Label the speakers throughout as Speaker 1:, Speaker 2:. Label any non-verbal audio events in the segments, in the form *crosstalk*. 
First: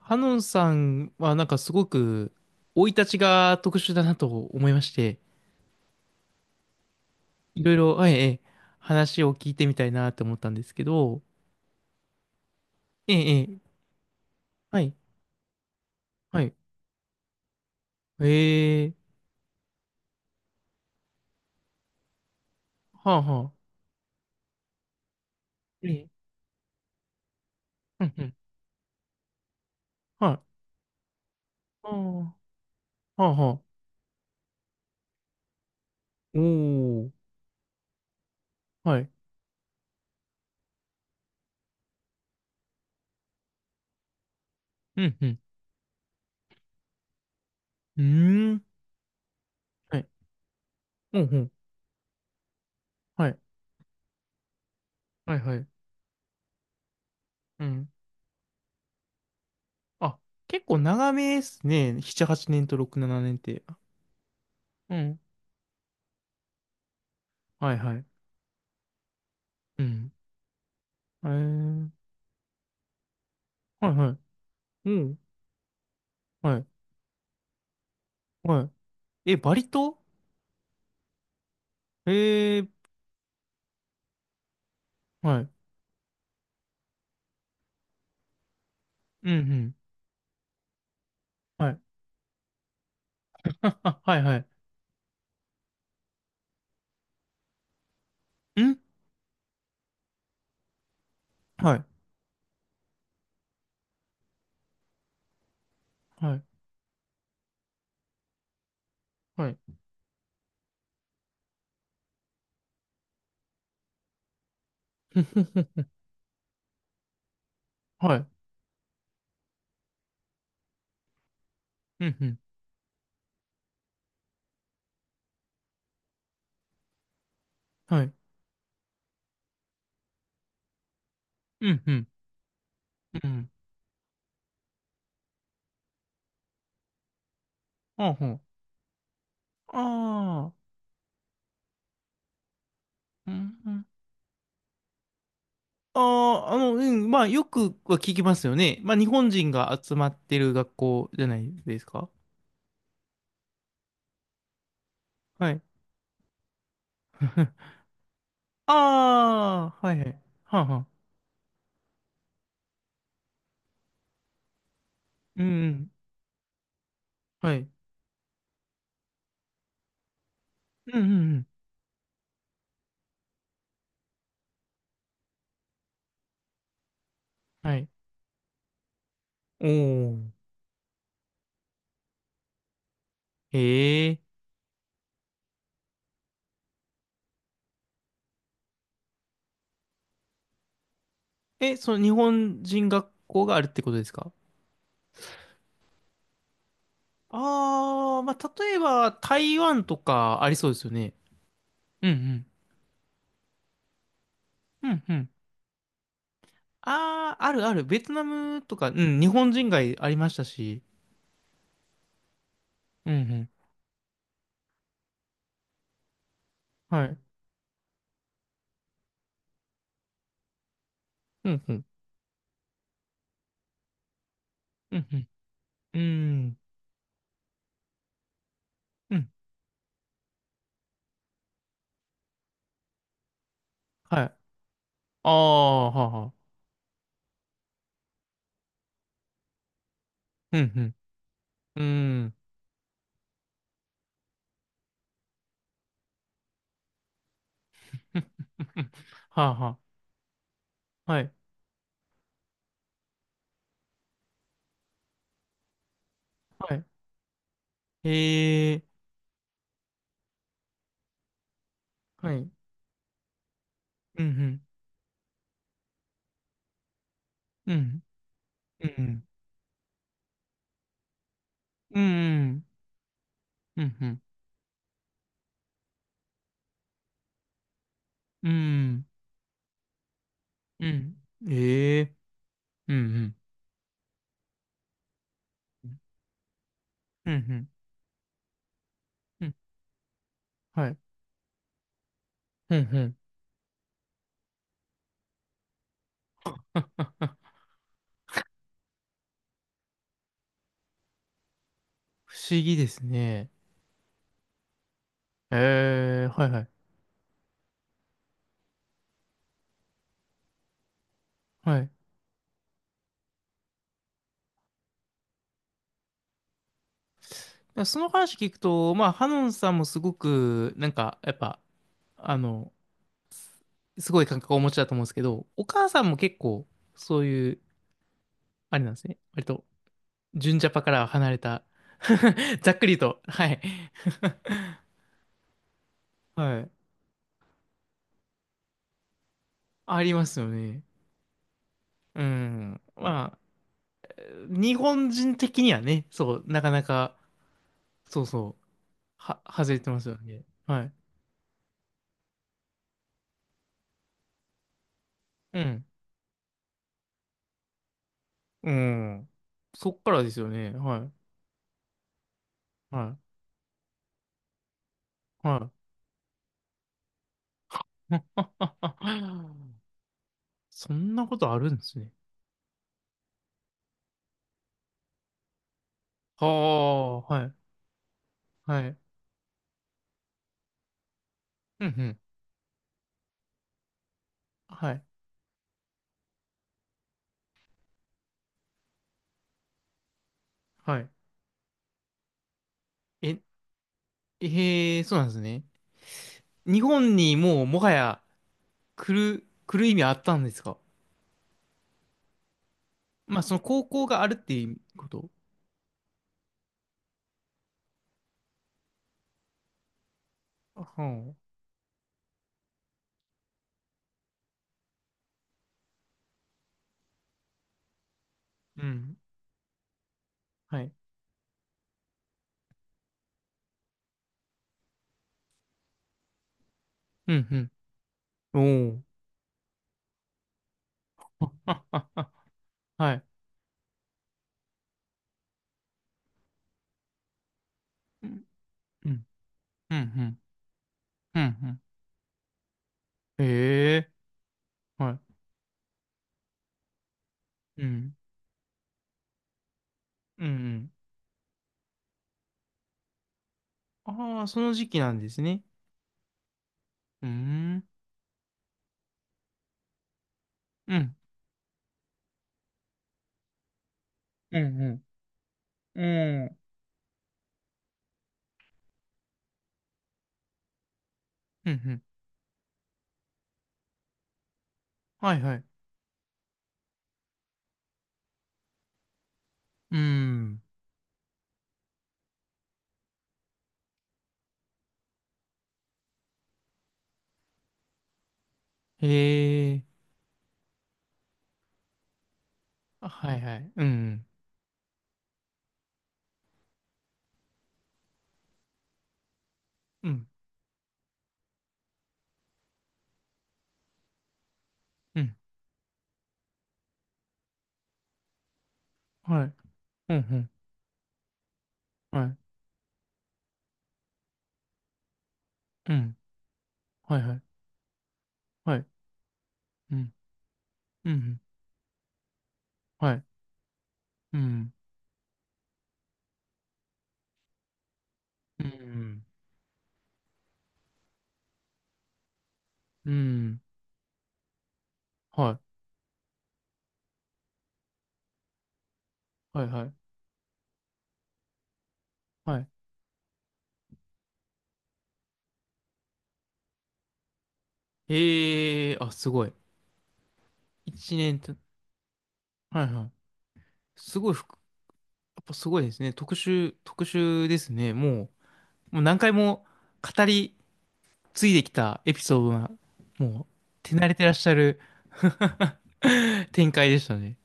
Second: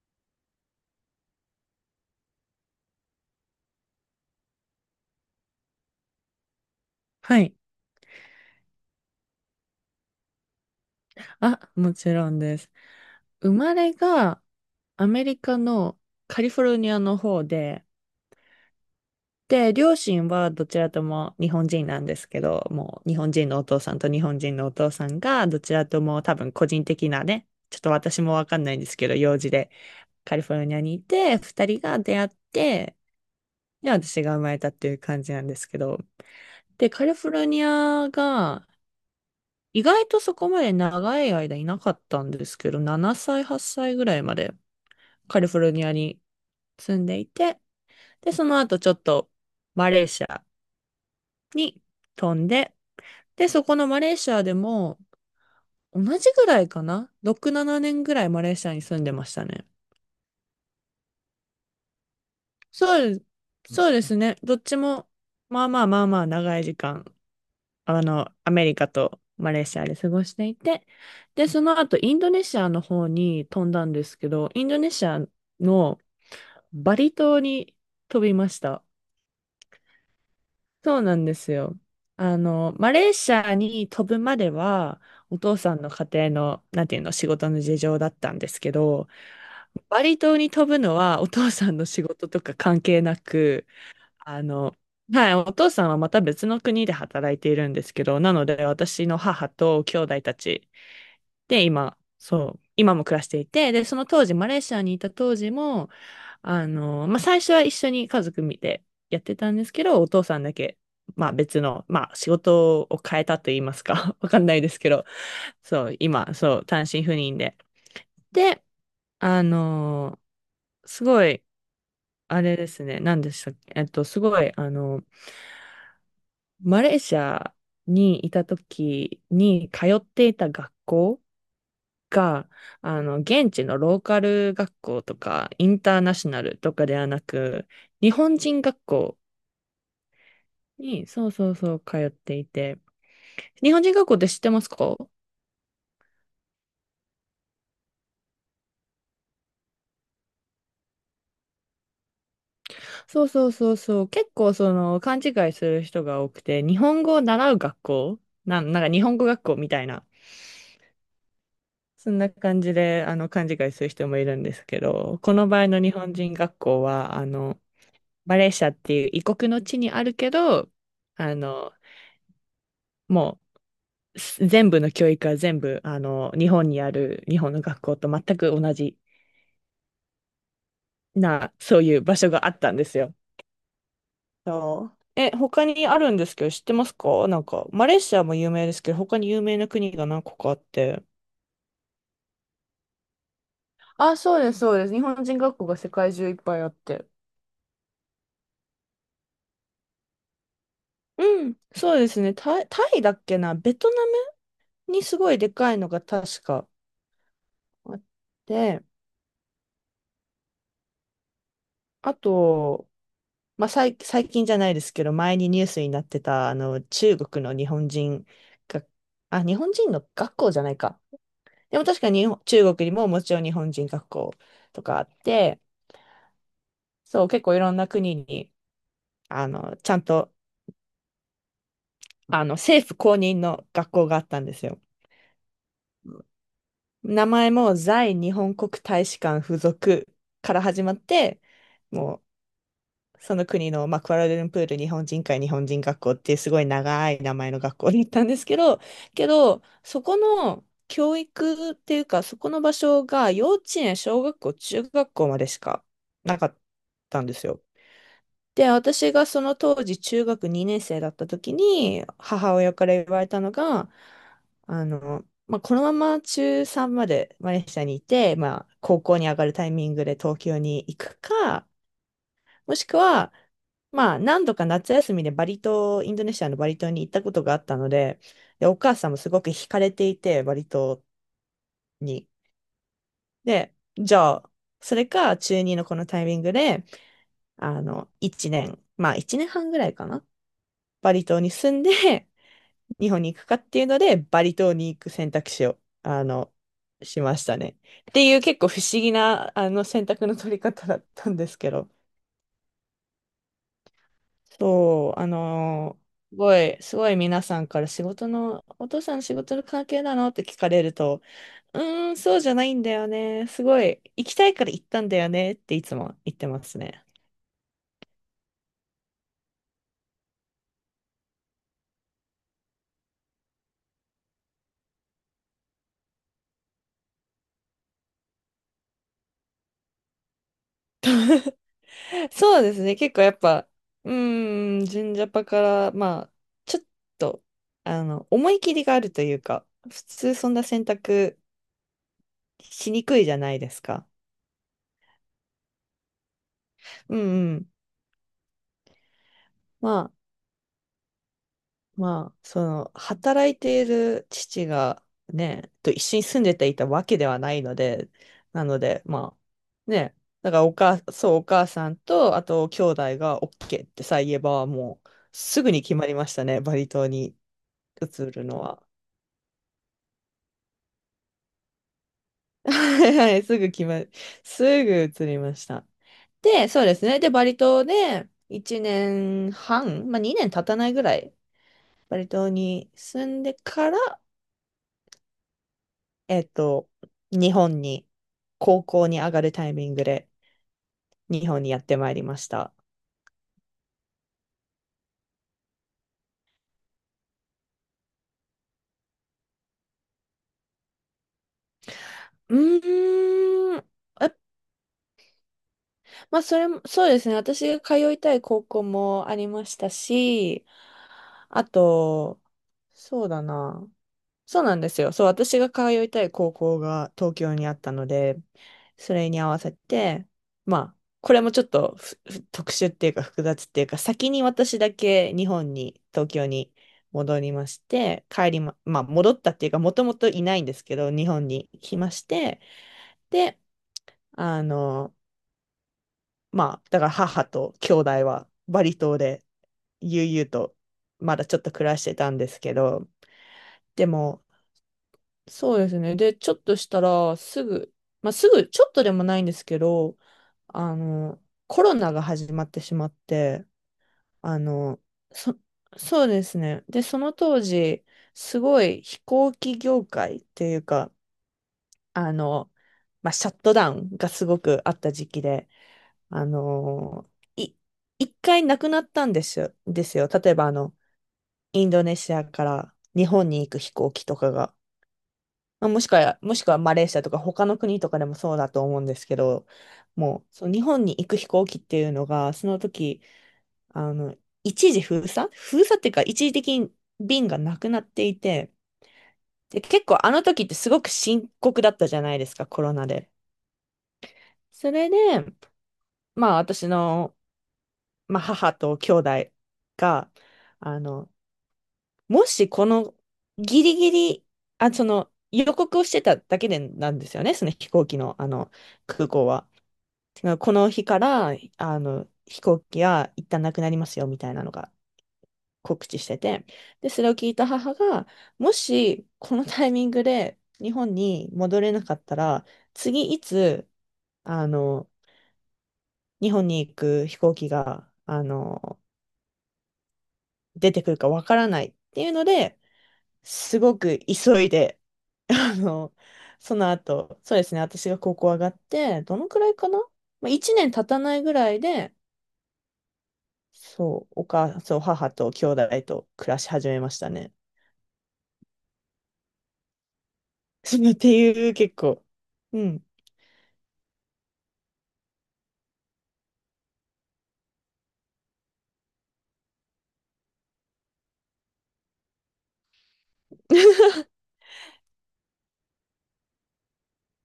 Speaker 1: ハノンさんはなんかすごく生い立ちが特殊だなと思いまして、
Speaker 2: はい。
Speaker 1: いろいろ、はい、ええ、話を聞いてみたいなって思ったんですけど。
Speaker 2: あ、もちろんです。
Speaker 1: ええ、え
Speaker 2: 生
Speaker 1: え。
Speaker 2: まれが
Speaker 1: はい、
Speaker 2: アメリカのカ
Speaker 1: は
Speaker 2: リ
Speaker 1: い。
Speaker 2: フォルニアの方で、
Speaker 1: ええ。
Speaker 2: 両親はどちらとも日本人なんですけど、もう
Speaker 1: は
Speaker 2: 日
Speaker 1: あ
Speaker 2: 本
Speaker 1: は
Speaker 2: 人のお
Speaker 1: あ。
Speaker 2: 父さんと日本人のお父さんが、どちら
Speaker 1: え
Speaker 2: と
Speaker 1: え。
Speaker 2: も多分個人的なね、ちょっと
Speaker 1: うんう
Speaker 2: 私も
Speaker 1: ん。
Speaker 2: わかんないんですけど、用事で
Speaker 1: は
Speaker 2: カリ
Speaker 1: い。
Speaker 2: フォルニアにいて、二人
Speaker 1: ああ。
Speaker 2: が出会っ
Speaker 1: は
Speaker 2: て、
Speaker 1: あはあ。
Speaker 2: で、私が生まれたっていう感じなんですけど、
Speaker 1: お
Speaker 2: で、カ
Speaker 1: ー。
Speaker 2: リフォルニアが、
Speaker 1: はい。
Speaker 2: 意外とそこまで長い間いなかったんですけど、7歳、8歳ぐらいまで
Speaker 1: うん、うん。
Speaker 2: カリフォルニアに住んでいて、
Speaker 1: う
Speaker 2: で、そ
Speaker 1: ー
Speaker 2: の
Speaker 1: ん。
Speaker 2: 後ちょっとマ
Speaker 1: は
Speaker 2: レー
Speaker 1: い。
Speaker 2: シア
Speaker 1: うん、うん。
Speaker 2: に飛んで、
Speaker 1: はい、
Speaker 2: で、そこのマレーシアでも、
Speaker 1: はい。はい。
Speaker 2: 同じぐらいかな？ 6、
Speaker 1: う
Speaker 2: 7
Speaker 1: ん。
Speaker 2: 年ぐらいマレーシアに住んでましたね。
Speaker 1: あ、結構長めですね。7、8年と
Speaker 2: そ
Speaker 1: 6、
Speaker 2: う
Speaker 1: 7
Speaker 2: で、
Speaker 1: 年って。
Speaker 2: そうですね。どっち
Speaker 1: う
Speaker 2: も、
Speaker 1: ん、
Speaker 2: まあまあまあまあ長い時間、
Speaker 1: はい、はい。
Speaker 2: アメリカとマレーシ
Speaker 1: う
Speaker 2: アで過
Speaker 1: ん、
Speaker 2: ごしていて、
Speaker 1: え
Speaker 2: で、その後
Speaker 1: え。
Speaker 2: インドネシアの方に飛んだ
Speaker 1: は
Speaker 2: ん
Speaker 1: い、
Speaker 2: で
Speaker 1: はい。
Speaker 2: すけど、インドネ
Speaker 1: う
Speaker 2: シ
Speaker 1: ん。
Speaker 2: アの
Speaker 1: はい。
Speaker 2: バリ島に飛びまし
Speaker 1: は
Speaker 2: た。
Speaker 1: い。え、バリ島。
Speaker 2: そうなんですよ。
Speaker 1: えー、
Speaker 2: マレーシアに飛ぶまでは、お
Speaker 1: はい。
Speaker 2: 父さんの家庭の、なんていうの、仕事の事情だったんですけど、
Speaker 1: うん、うん。
Speaker 2: バリ島に飛ぶのはお父
Speaker 1: は
Speaker 2: さん
Speaker 1: い。
Speaker 2: の仕事とか関係な
Speaker 1: *laughs*
Speaker 2: く、
Speaker 1: あははい、は
Speaker 2: あ
Speaker 1: い。
Speaker 2: の、はい、お父さんはまた別の国で働いているんですけど、なので
Speaker 1: ん
Speaker 2: 私の母と兄弟たちで
Speaker 1: はい。
Speaker 2: 今、そう、今も暮らしていて、で、その当時、マレーシアにいた当時も、
Speaker 1: はい。
Speaker 2: まあ、最初は一緒に家族見てやって
Speaker 1: は
Speaker 2: たん
Speaker 1: い。
Speaker 2: ですけど、お父さんだけ、まあ、別の、まあ、仕事を変えたと言いますか、*laughs* わかんないですけど、
Speaker 1: *laughs* ふふ
Speaker 2: そ
Speaker 1: ふ。
Speaker 2: う、今、そう、単身赴任で。
Speaker 1: はい。
Speaker 2: で、あの、すごい、
Speaker 1: うん、うん。
Speaker 2: あれですね、何でしたっけ、すごい、マレーシア
Speaker 1: はい。
Speaker 2: にいた時に通っていた学校
Speaker 1: うん、うん。
Speaker 2: が、
Speaker 1: うん。
Speaker 2: 現地のローカル学校とか、インターナショナルとかではなく、日
Speaker 1: あほ
Speaker 2: 本
Speaker 1: ん。
Speaker 2: 人学校
Speaker 1: ああ。
Speaker 2: に、そうそうそう、通っていて。
Speaker 1: うん、う
Speaker 2: 日本
Speaker 1: ん。
Speaker 2: 人学校って知ってますか？
Speaker 1: ああ、うん。まあ、よくは聞きますよね。まあ、日本人が集まってる学校じゃないですか。
Speaker 2: そうそうそうそう。結構その勘違
Speaker 1: は
Speaker 2: い
Speaker 1: い。
Speaker 2: する人が多くて、日本語を習う学
Speaker 1: *laughs*
Speaker 2: 校なんか日本語学校み
Speaker 1: あ
Speaker 2: た
Speaker 1: あ、
Speaker 2: い
Speaker 1: はいは
Speaker 2: な。
Speaker 1: い。はあはあ。
Speaker 2: そんな感じで、勘違いする人もいるんですけど、こ
Speaker 1: うん
Speaker 2: の場
Speaker 1: う
Speaker 2: 合の
Speaker 1: ん。
Speaker 2: 日本人学校は、
Speaker 1: はい。
Speaker 2: マレーシアっていう異国の地にあるけど、
Speaker 1: うんうんう
Speaker 2: あ
Speaker 1: ん。
Speaker 2: の、もう、全部の教育は全部、日本にある日本の
Speaker 1: は
Speaker 2: 学
Speaker 1: い。
Speaker 2: 校と全く同じ
Speaker 1: おー。
Speaker 2: な、そういう場所があったんですよ。
Speaker 1: へえ。
Speaker 2: そうえ、他にあるんですけど、知ってますか？なんか、マレーシアも有名ですけど、他に有名な国が何個かあって。
Speaker 1: え、その日本人学校があるってことです
Speaker 2: あ、
Speaker 1: か？
Speaker 2: そうです、そうです。日本人学校が世界中いっぱいあって。
Speaker 1: ああー、まあ、例えば台湾とかありそうですよね。
Speaker 2: うん、そう
Speaker 1: う
Speaker 2: ですね。
Speaker 1: ん
Speaker 2: タイだっけな、ベトナム
Speaker 1: うん。うん
Speaker 2: に
Speaker 1: う
Speaker 2: す
Speaker 1: ん。
Speaker 2: ごいでかいのが確か
Speaker 1: ああ、あるある。
Speaker 2: あ
Speaker 1: ベ
Speaker 2: っ
Speaker 1: トナムと
Speaker 2: て、
Speaker 1: か、うん、日本人街ありましたし。
Speaker 2: あと、
Speaker 1: うん。うんうん。
Speaker 2: まあ、最近じゃないですけど、前にニュースになってた、
Speaker 1: は
Speaker 2: 中
Speaker 1: い。
Speaker 2: 国の日本人が、あ、日本人の学校じゃないか。
Speaker 1: う
Speaker 2: で
Speaker 1: ん
Speaker 2: も確かに日本中国にももちろん日本人学校と
Speaker 1: う
Speaker 2: かあ
Speaker 1: ん。
Speaker 2: っ
Speaker 1: うん
Speaker 2: て、
Speaker 1: うん。うん。
Speaker 2: そう、結構いろんな国に、
Speaker 1: うん。
Speaker 2: ちゃんと、政府公認の学校があ
Speaker 1: はい。
Speaker 2: っ
Speaker 1: あ
Speaker 2: たんですよ。
Speaker 1: あ、はあはあ。
Speaker 2: 名前も在日本国大使館附属か
Speaker 1: う
Speaker 2: ら始ま
Speaker 1: ん、
Speaker 2: って、
Speaker 1: うん。
Speaker 2: もう、
Speaker 1: うん。
Speaker 2: その国の、まあ、クアラルンプール日本人会日本人学校っていうすごい長い名前の学校に行ったんですけど、
Speaker 1: *laughs* はあは
Speaker 2: そこの
Speaker 1: あ。
Speaker 2: 教
Speaker 1: はい。
Speaker 2: 育っていうか、そこの場所が幼稚園、小学校、中学校までしかなかっ
Speaker 1: はい。
Speaker 2: たんですよ。で、
Speaker 1: へえ。
Speaker 2: 私がその当時中学2年生だった時に
Speaker 1: はい。うん、
Speaker 2: 母親から言われたのが、
Speaker 1: うん。
Speaker 2: まあ、このまま中3までマレー
Speaker 1: う
Speaker 2: シアにい
Speaker 1: ん、
Speaker 2: て、まあ、
Speaker 1: う
Speaker 2: 高校
Speaker 1: ん。
Speaker 2: に上がるタイミングで東京に行くか、
Speaker 1: うん、うん。
Speaker 2: もしくは、
Speaker 1: うんうん、うんう
Speaker 2: まあ、
Speaker 1: ん。
Speaker 2: 何度か夏休みでバリ島、インドネシアのバリ島に行ったことがあったので、
Speaker 1: うんう
Speaker 2: で、お母
Speaker 1: ん
Speaker 2: さんもすごく惹かれていて、バリ
Speaker 1: う
Speaker 2: 島
Speaker 1: ん。ええ。
Speaker 2: に。
Speaker 1: うんうん。
Speaker 2: で、じゃあ、それか中2のこのタイミングで、
Speaker 1: うんうん
Speaker 2: 1年、まあ1
Speaker 1: う
Speaker 2: 年
Speaker 1: ん。
Speaker 2: 半ぐらいかな？
Speaker 1: はい。
Speaker 2: バリ島に住んで、
Speaker 1: うんう
Speaker 2: 日
Speaker 1: ん。
Speaker 2: 本に行くかっていうので、バリ島に行く選択肢を、しましたね。っていう結構不思議な、選択の取り方だったんですけど。
Speaker 1: 不思議ですね。
Speaker 2: そう、
Speaker 1: ええ、
Speaker 2: す
Speaker 1: はい
Speaker 2: ご
Speaker 1: はい。
Speaker 2: い、すごい皆さんから仕事の、お父さん仕事の関係なのって聞かれると、
Speaker 1: は
Speaker 2: う
Speaker 1: い。
Speaker 2: ーん、そうじゃないんだよね。すごい、行きたいから行ったんだよねっていつも言ってますね。
Speaker 1: だその話聞くと、まあ、ハノンさんもすごく、なんか、やっぱ、あの、すごい感覚をお持ちだと思うんですけど、お母さんも結構、そういう、あれなんですね。割と、純ジャパからは離れた。
Speaker 2: *laughs* そ
Speaker 1: *laughs*
Speaker 2: う
Speaker 1: ざ
Speaker 2: で
Speaker 1: っ
Speaker 2: す
Speaker 1: く
Speaker 2: ね。
Speaker 1: り
Speaker 2: 結
Speaker 1: と、
Speaker 2: 構やっ
Speaker 1: はい。
Speaker 2: ぱ、うーん、純ジャパから、まあ、
Speaker 1: はい。
Speaker 2: ちょっと、思い切りがあるというか、普
Speaker 1: ありま
Speaker 2: 通
Speaker 1: すよ
Speaker 2: そんな
Speaker 1: ね。
Speaker 2: 選択
Speaker 1: うん。
Speaker 2: しにくいじゃ
Speaker 1: ま
Speaker 2: ないですか。
Speaker 1: あ、日本人的にはね、そう、なかな
Speaker 2: う
Speaker 1: か、
Speaker 2: んうん。
Speaker 1: そうそう。は、外れて
Speaker 2: ま
Speaker 1: ます
Speaker 2: あ、
Speaker 1: よね。はい。
Speaker 2: まあ、その、働いている父が
Speaker 1: う
Speaker 2: ね、
Speaker 1: ん。
Speaker 2: と一緒に住んでていたわけではないので、な
Speaker 1: う
Speaker 2: ので、
Speaker 1: ん。
Speaker 2: ま
Speaker 1: そ
Speaker 2: あ、
Speaker 1: っか
Speaker 2: ね、
Speaker 1: らですよ
Speaker 2: だから
Speaker 1: ね。はい。
Speaker 2: そう、お母さんと、あと、兄
Speaker 1: は
Speaker 2: 弟が OK ってさえ言えば、もう、
Speaker 1: い。
Speaker 2: す
Speaker 1: は
Speaker 2: ぐに決まりましたね、バリ島に移
Speaker 1: い。
Speaker 2: るのは。
Speaker 1: *laughs* そんなことあるんですね。
Speaker 2: はいはい、*laughs* すぐ移りました。
Speaker 1: は
Speaker 2: で、そうですね。で、
Speaker 1: あ、は
Speaker 2: バ
Speaker 1: い。
Speaker 2: リ島で
Speaker 1: は
Speaker 2: 1
Speaker 1: い。
Speaker 2: 年半、まあ2年経たないぐらい、
Speaker 1: うんう
Speaker 2: バ
Speaker 1: ん。
Speaker 2: リ島に住んでから、
Speaker 1: はい。
Speaker 2: えっと、日本に、高校に上がるタイミングで、
Speaker 1: はい。
Speaker 2: 日本にやってまいりました。
Speaker 1: え、えー、そうなんですね。日本にもうもはや来る、来る意味あったんですか？
Speaker 2: う
Speaker 1: まあ、その
Speaker 2: ー
Speaker 1: 高
Speaker 2: ん。
Speaker 1: 校がある
Speaker 2: え、
Speaker 1: っていうこと。
Speaker 2: まあ、それも、そうですね。私が通いたい高校もありましたし、
Speaker 1: あはあ。
Speaker 2: あと、そうだな。そうなんですよ。そう、私が通いたい高校が東京にあったので、
Speaker 1: う
Speaker 2: そ
Speaker 1: ん。
Speaker 2: れに合わせて、ま
Speaker 1: はい。
Speaker 2: あ、これもちょっと特殊っていうか複雑っていうか、先に私だけ日本に、東京に
Speaker 1: う
Speaker 2: 戻りま
Speaker 1: ん
Speaker 2: して、帰
Speaker 1: う
Speaker 2: りま、
Speaker 1: ん。お
Speaker 2: ま
Speaker 1: お。
Speaker 2: あ、戻ったっていうか、もともといないんですけど、日本に来
Speaker 1: あ、
Speaker 2: まし
Speaker 1: あ、
Speaker 2: て、
Speaker 1: はい。
Speaker 2: で、あの、まあ、だから母と兄弟
Speaker 1: うん
Speaker 2: はバリ
Speaker 1: う
Speaker 2: 島
Speaker 1: ん。
Speaker 2: で
Speaker 1: う
Speaker 2: 悠
Speaker 1: ん
Speaker 2: 々とま
Speaker 1: う
Speaker 2: だ
Speaker 1: ん。
Speaker 2: ちょっ
Speaker 1: う
Speaker 2: と
Speaker 1: ん
Speaker 2: 暮らしてたんですけど、
Speaker 1: うん。へ
Speaker 2: で
Speaker 1: え。
Speaker 2: も、
Speaker 1: はい。
Speaker 2: そうですね。で、ちょっとしたら、す
Speaker 1: う
Speaker 2: ぐ、
Speaker 1: ん。
Speaker 2: まあ、すぐ、ちょっとでもないんですけど、
Speaker 1: うん、
Speaker 2: コロナが始まってしまって、
Speaker 1: うん。ああ、
Speaker 2: あ
Speaker 1: その時期
Speaker 2: の、
Speaker 1: なんです
Speaker 2: そ、
Speaker 1: ね。
Speaker 2: そうですね。で、そ
Speaker 1: うー
Speaker 2: の当
Speaker 1: ん。
Speaker 2: 時、すごい飛行機業界っていう
Speaker 1: う
Speaker 2: か、
Speaker 1: ん。
Speaker 2: あの、まあ、シャットダウンがす
Speaker 1: う
Speaker 2: ご
Speaker 1: ん、
Speaker 2: くあった時期で、
Speaker 1: うん。
Speaker 2: あ
Speaker 1: うん。
Speaker 2: の、い、一回なくなったんですよ。例えば、
Speaker 1: うん、う
Speaker 2: イン
Speaker 1: ん。
Speaker 2: ドネシアから日本に行く飛行機とかが。
Speaker 1: はい、はい。
Speaker 2: まあ、もしくはマレーシアとか他の国とかでもそうだと思うんですけど、
Speaker 1: う
Speaker 2: もう、
Speaker 1: ん。
Speaker 2: その日本に行く飛行機っていうのが、その時、あの、一時封鎖っていうか、一時的に便がなくなっていて、
Speaker 1: へ
Speaker 2: で、
Speaker 1: え。
Speaker 2: 結構あの時ってすごく深刻だったじゃないですか、コロナ
Speaker 1: あ
Speaker 2: で。
Speaker 1: はい、はい。うん。
Speaker 2: それで、まあ私の、まあ、母と兄弟
Speaker 1: うん。
Speaker 2: が、あの、もしこのギリギリ、あ、そ
Speaker 1: う
Speaker 2: の
Speaker 1: ん。
Speaker 2: 予告をしてただけでなんですよね、その飛行機の、あの空
Speaker 1: は
Speaker 2: 港
Speaker 1: い。
Speaker 2: は。
Speaker 1: うん、う
Speaker 2: て
Speaker 1: ん。
Speaker 2: かこの日から、
Speaker 1: はい。
Speaker 2: 飛行機は一旦なくなりますよ、みたいなのが
Speaker 1: う
Speaker 2: 告
Speaker 1: ん。
Speaker 2: 知してて。で、
Speaker 1: はい、
Speaker 2: それを
Speaker 1: はい。
Speaker 2: 聞いた母が、も
Speaker 1: はい。
Speaker 2: し、このタイ
Speaker 1: う
Speaker 2: ミン
Speaker 1: ん。
Speaker 2: グで日
Speaker 1: う
Speaker 2: 本
Speaker 1: ん。
Speaker 2: に戻れなかったら、
Speaker 1: はい。
Speaker 2: 次いつ、
Speaker 1: う
Speaker 2: あ
Speaker 1: ん。
Speaker 2: の、日本に行く飛行機が、
Speaker 1: うん。
Speaker 2: 出てくるかわからないっていうので、
Speaker 1: うん。
Speaker 2: すごく急いで、
Speaker 1: はい。
Speaker 2: あの、その後、そうですね、私が高校上がって、どのく
Speaker 1: はい、
Speaker 2: らい
Speaker 1: は
Speaker 2: かな？
Speaker 1: い。
Speaker 2: まあ、1年経たないぐらいで、
Speaker 1: はい。
Speaker 2: そう、そう、母と兄弟と暮らし始めましたね。
Speaker 1: へえ。あ、すごい。
Speaker 2: *laughs* っ
Speaker 1: 一
Speaker 2: て
Speaker 1: 年と、
Speaker 2: いう、結構。
Speaker 1: は
Speaker 2: う
Speaker 1: い、は
Speaker 2: ん。
Speaker 1: い。すごい、ふくやっぱすごいですね。特殊、特殊ですね。もう。もう何回も語り継いできたエピソードが、もう手慣れてらっしゃる。 *laughs* 展開でしたね。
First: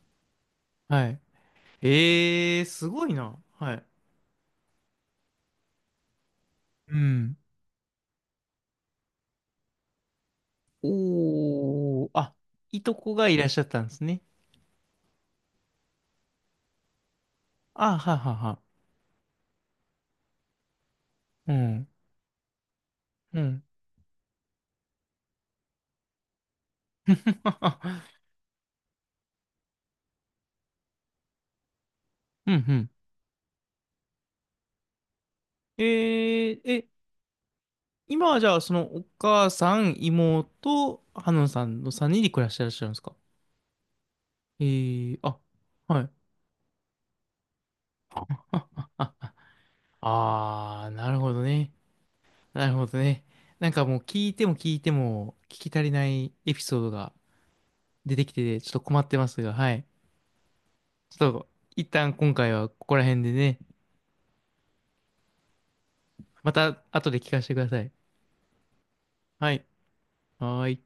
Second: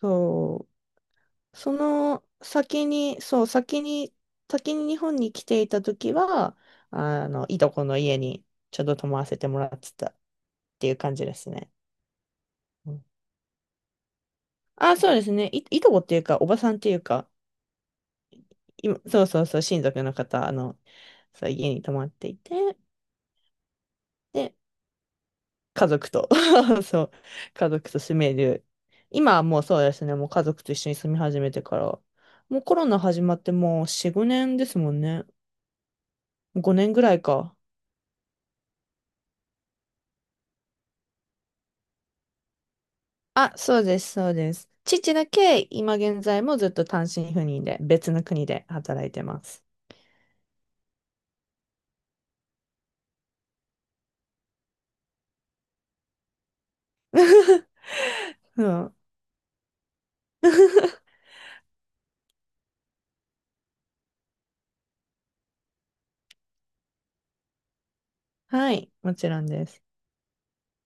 Speaker 2: そ
Speaker 1: はい。
Speaker 2: う。その
Speaker 1: えー、
Speaker 2: 先
Speaker 1: すごい
Speaker 2: に、
Speaker 1: な。
Speaker 2: そう、
Speaker 1: は
Speaker 2: 先
Speaker 1: い。
Speaker 2: に、先に日本に来ていた時は、
Speaker 1: うん。
Speaker 2: いとこの家にちょっと泊まらせてもらってたっていう感じですね。
Speaker 1: おー、あ、い
Speaker 2: う
Speaker 1: と
Speaker 2: ん。
Speaker 1: こがいらっしゃったんですね。
Speaker 2: あ、そうですね。いとこっていうか、おばさんっていうか、
Speaker 1: あ、ははは。
Speaker 2: 今そうそうそう、親族の方、そう、
Speaker 1: う
Speaker 2: 家に
Speaker 1: ん。
Speaker 2: 泊まっていて、
Speaker 1: うん。
Speaker 2: で、家族と *laughs* そう、家族と
Speaker 1: *laughs*
Speaker 2: 住める。今はもうそうですね、もう家族と一緒に住み始めてから。
Speaker 1: うんう
Speaker 2: もうコロ
Speaker 1: ん。
Speaker 2: ナ始まってもう4、5年ですもんね。
Speaker 1: えー、
Speaker 2: 5
Speaker 1: え、
Speaker 2: 年ぐらいか。
Speaker 1: 今はじゃあ、そのお母さん、妹、ハノンさんの3人で暮らしてらっしゃるんですか？
Speaker 2: あ、そうです、そうで
Speaker 1: え
Speaker 2: す。父
Speaker 1: ー、
Speaker 2: だ
Speaker 1: あ、
Speaker 2: け今
Speaker 1: はい。
Speaker 2: 現在もずっと単身赴任で別の国で働い
Speaker 1: あ、
Speaker 2: てます。
Speaker 1: あー、なるほどね。なるほどね。なんかもう聞いても聞いても聞き足りないエピソードが出てきて
Speaker 2: う
Speaker 1: ちょっと
Speaker 2: ん。
Speaker 1: 困ってますが、はい。ちょっと一旦今回はここら辺でね、また後で聞かせてください。
Speaker 2: はい、もちろん
Speaker 1: はい。
Speaker 2: です。
Speaker 1: はーい。